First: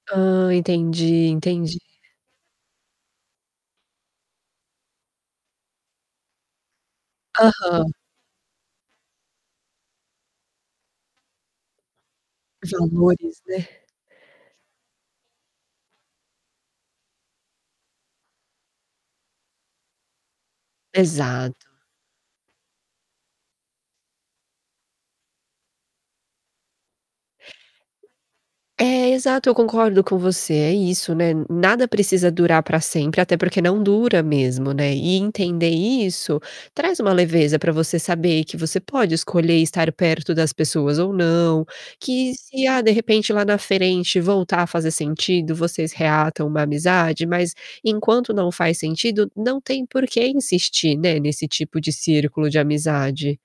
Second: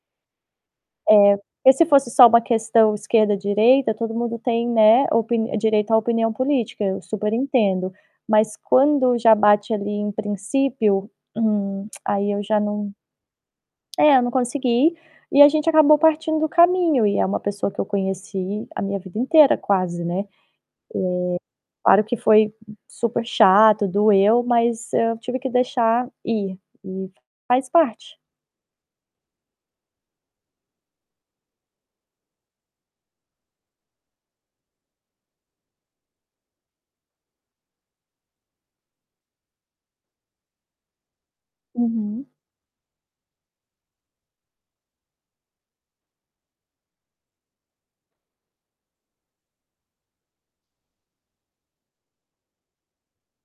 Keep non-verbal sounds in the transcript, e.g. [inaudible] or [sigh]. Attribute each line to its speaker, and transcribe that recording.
Speaker 1: Ah, entendi,
Speaker 2: É. E
Speaker 1: entendi.
Speaker 2: se fosse só uma questão esquerda, direita, todo mundo tem, né, opin direito à opinião política, eu super
Speaker 1: Aham.
Speaker 2: entendo. Mas quando já bate ali em princípio, hum, [clicks tongue] aí eu já não
Speaker 1: Valores, né.
Speaker 2: é, eu não consegui e a gente acabou partindo o caminho. E é uma pessoa que eu conheci a minha vida inteira quase, né. Eh,
Speaker 1: Exato.
Speaker 2: claro que foi super chato, doeu, mas eu tive que deixar ir. E faz parte.
Speaker 1: É, exato. Eu concordo com você, é isso, né, nada precisa durar para sempre, até porque não dura mesmo, né. E entender isso traz uma leveza para você saber que você pode escolher estar perto das pessoas ou não.
Speaker 2: Uhum.
Speaker 1: Que se, ah, de repente lá na frente voltar a fazer sentido, vocês reatam uma amizade, mas enquanto não faz sentido, não tem por que insistir, né, nesse tipo de círculo de amizade.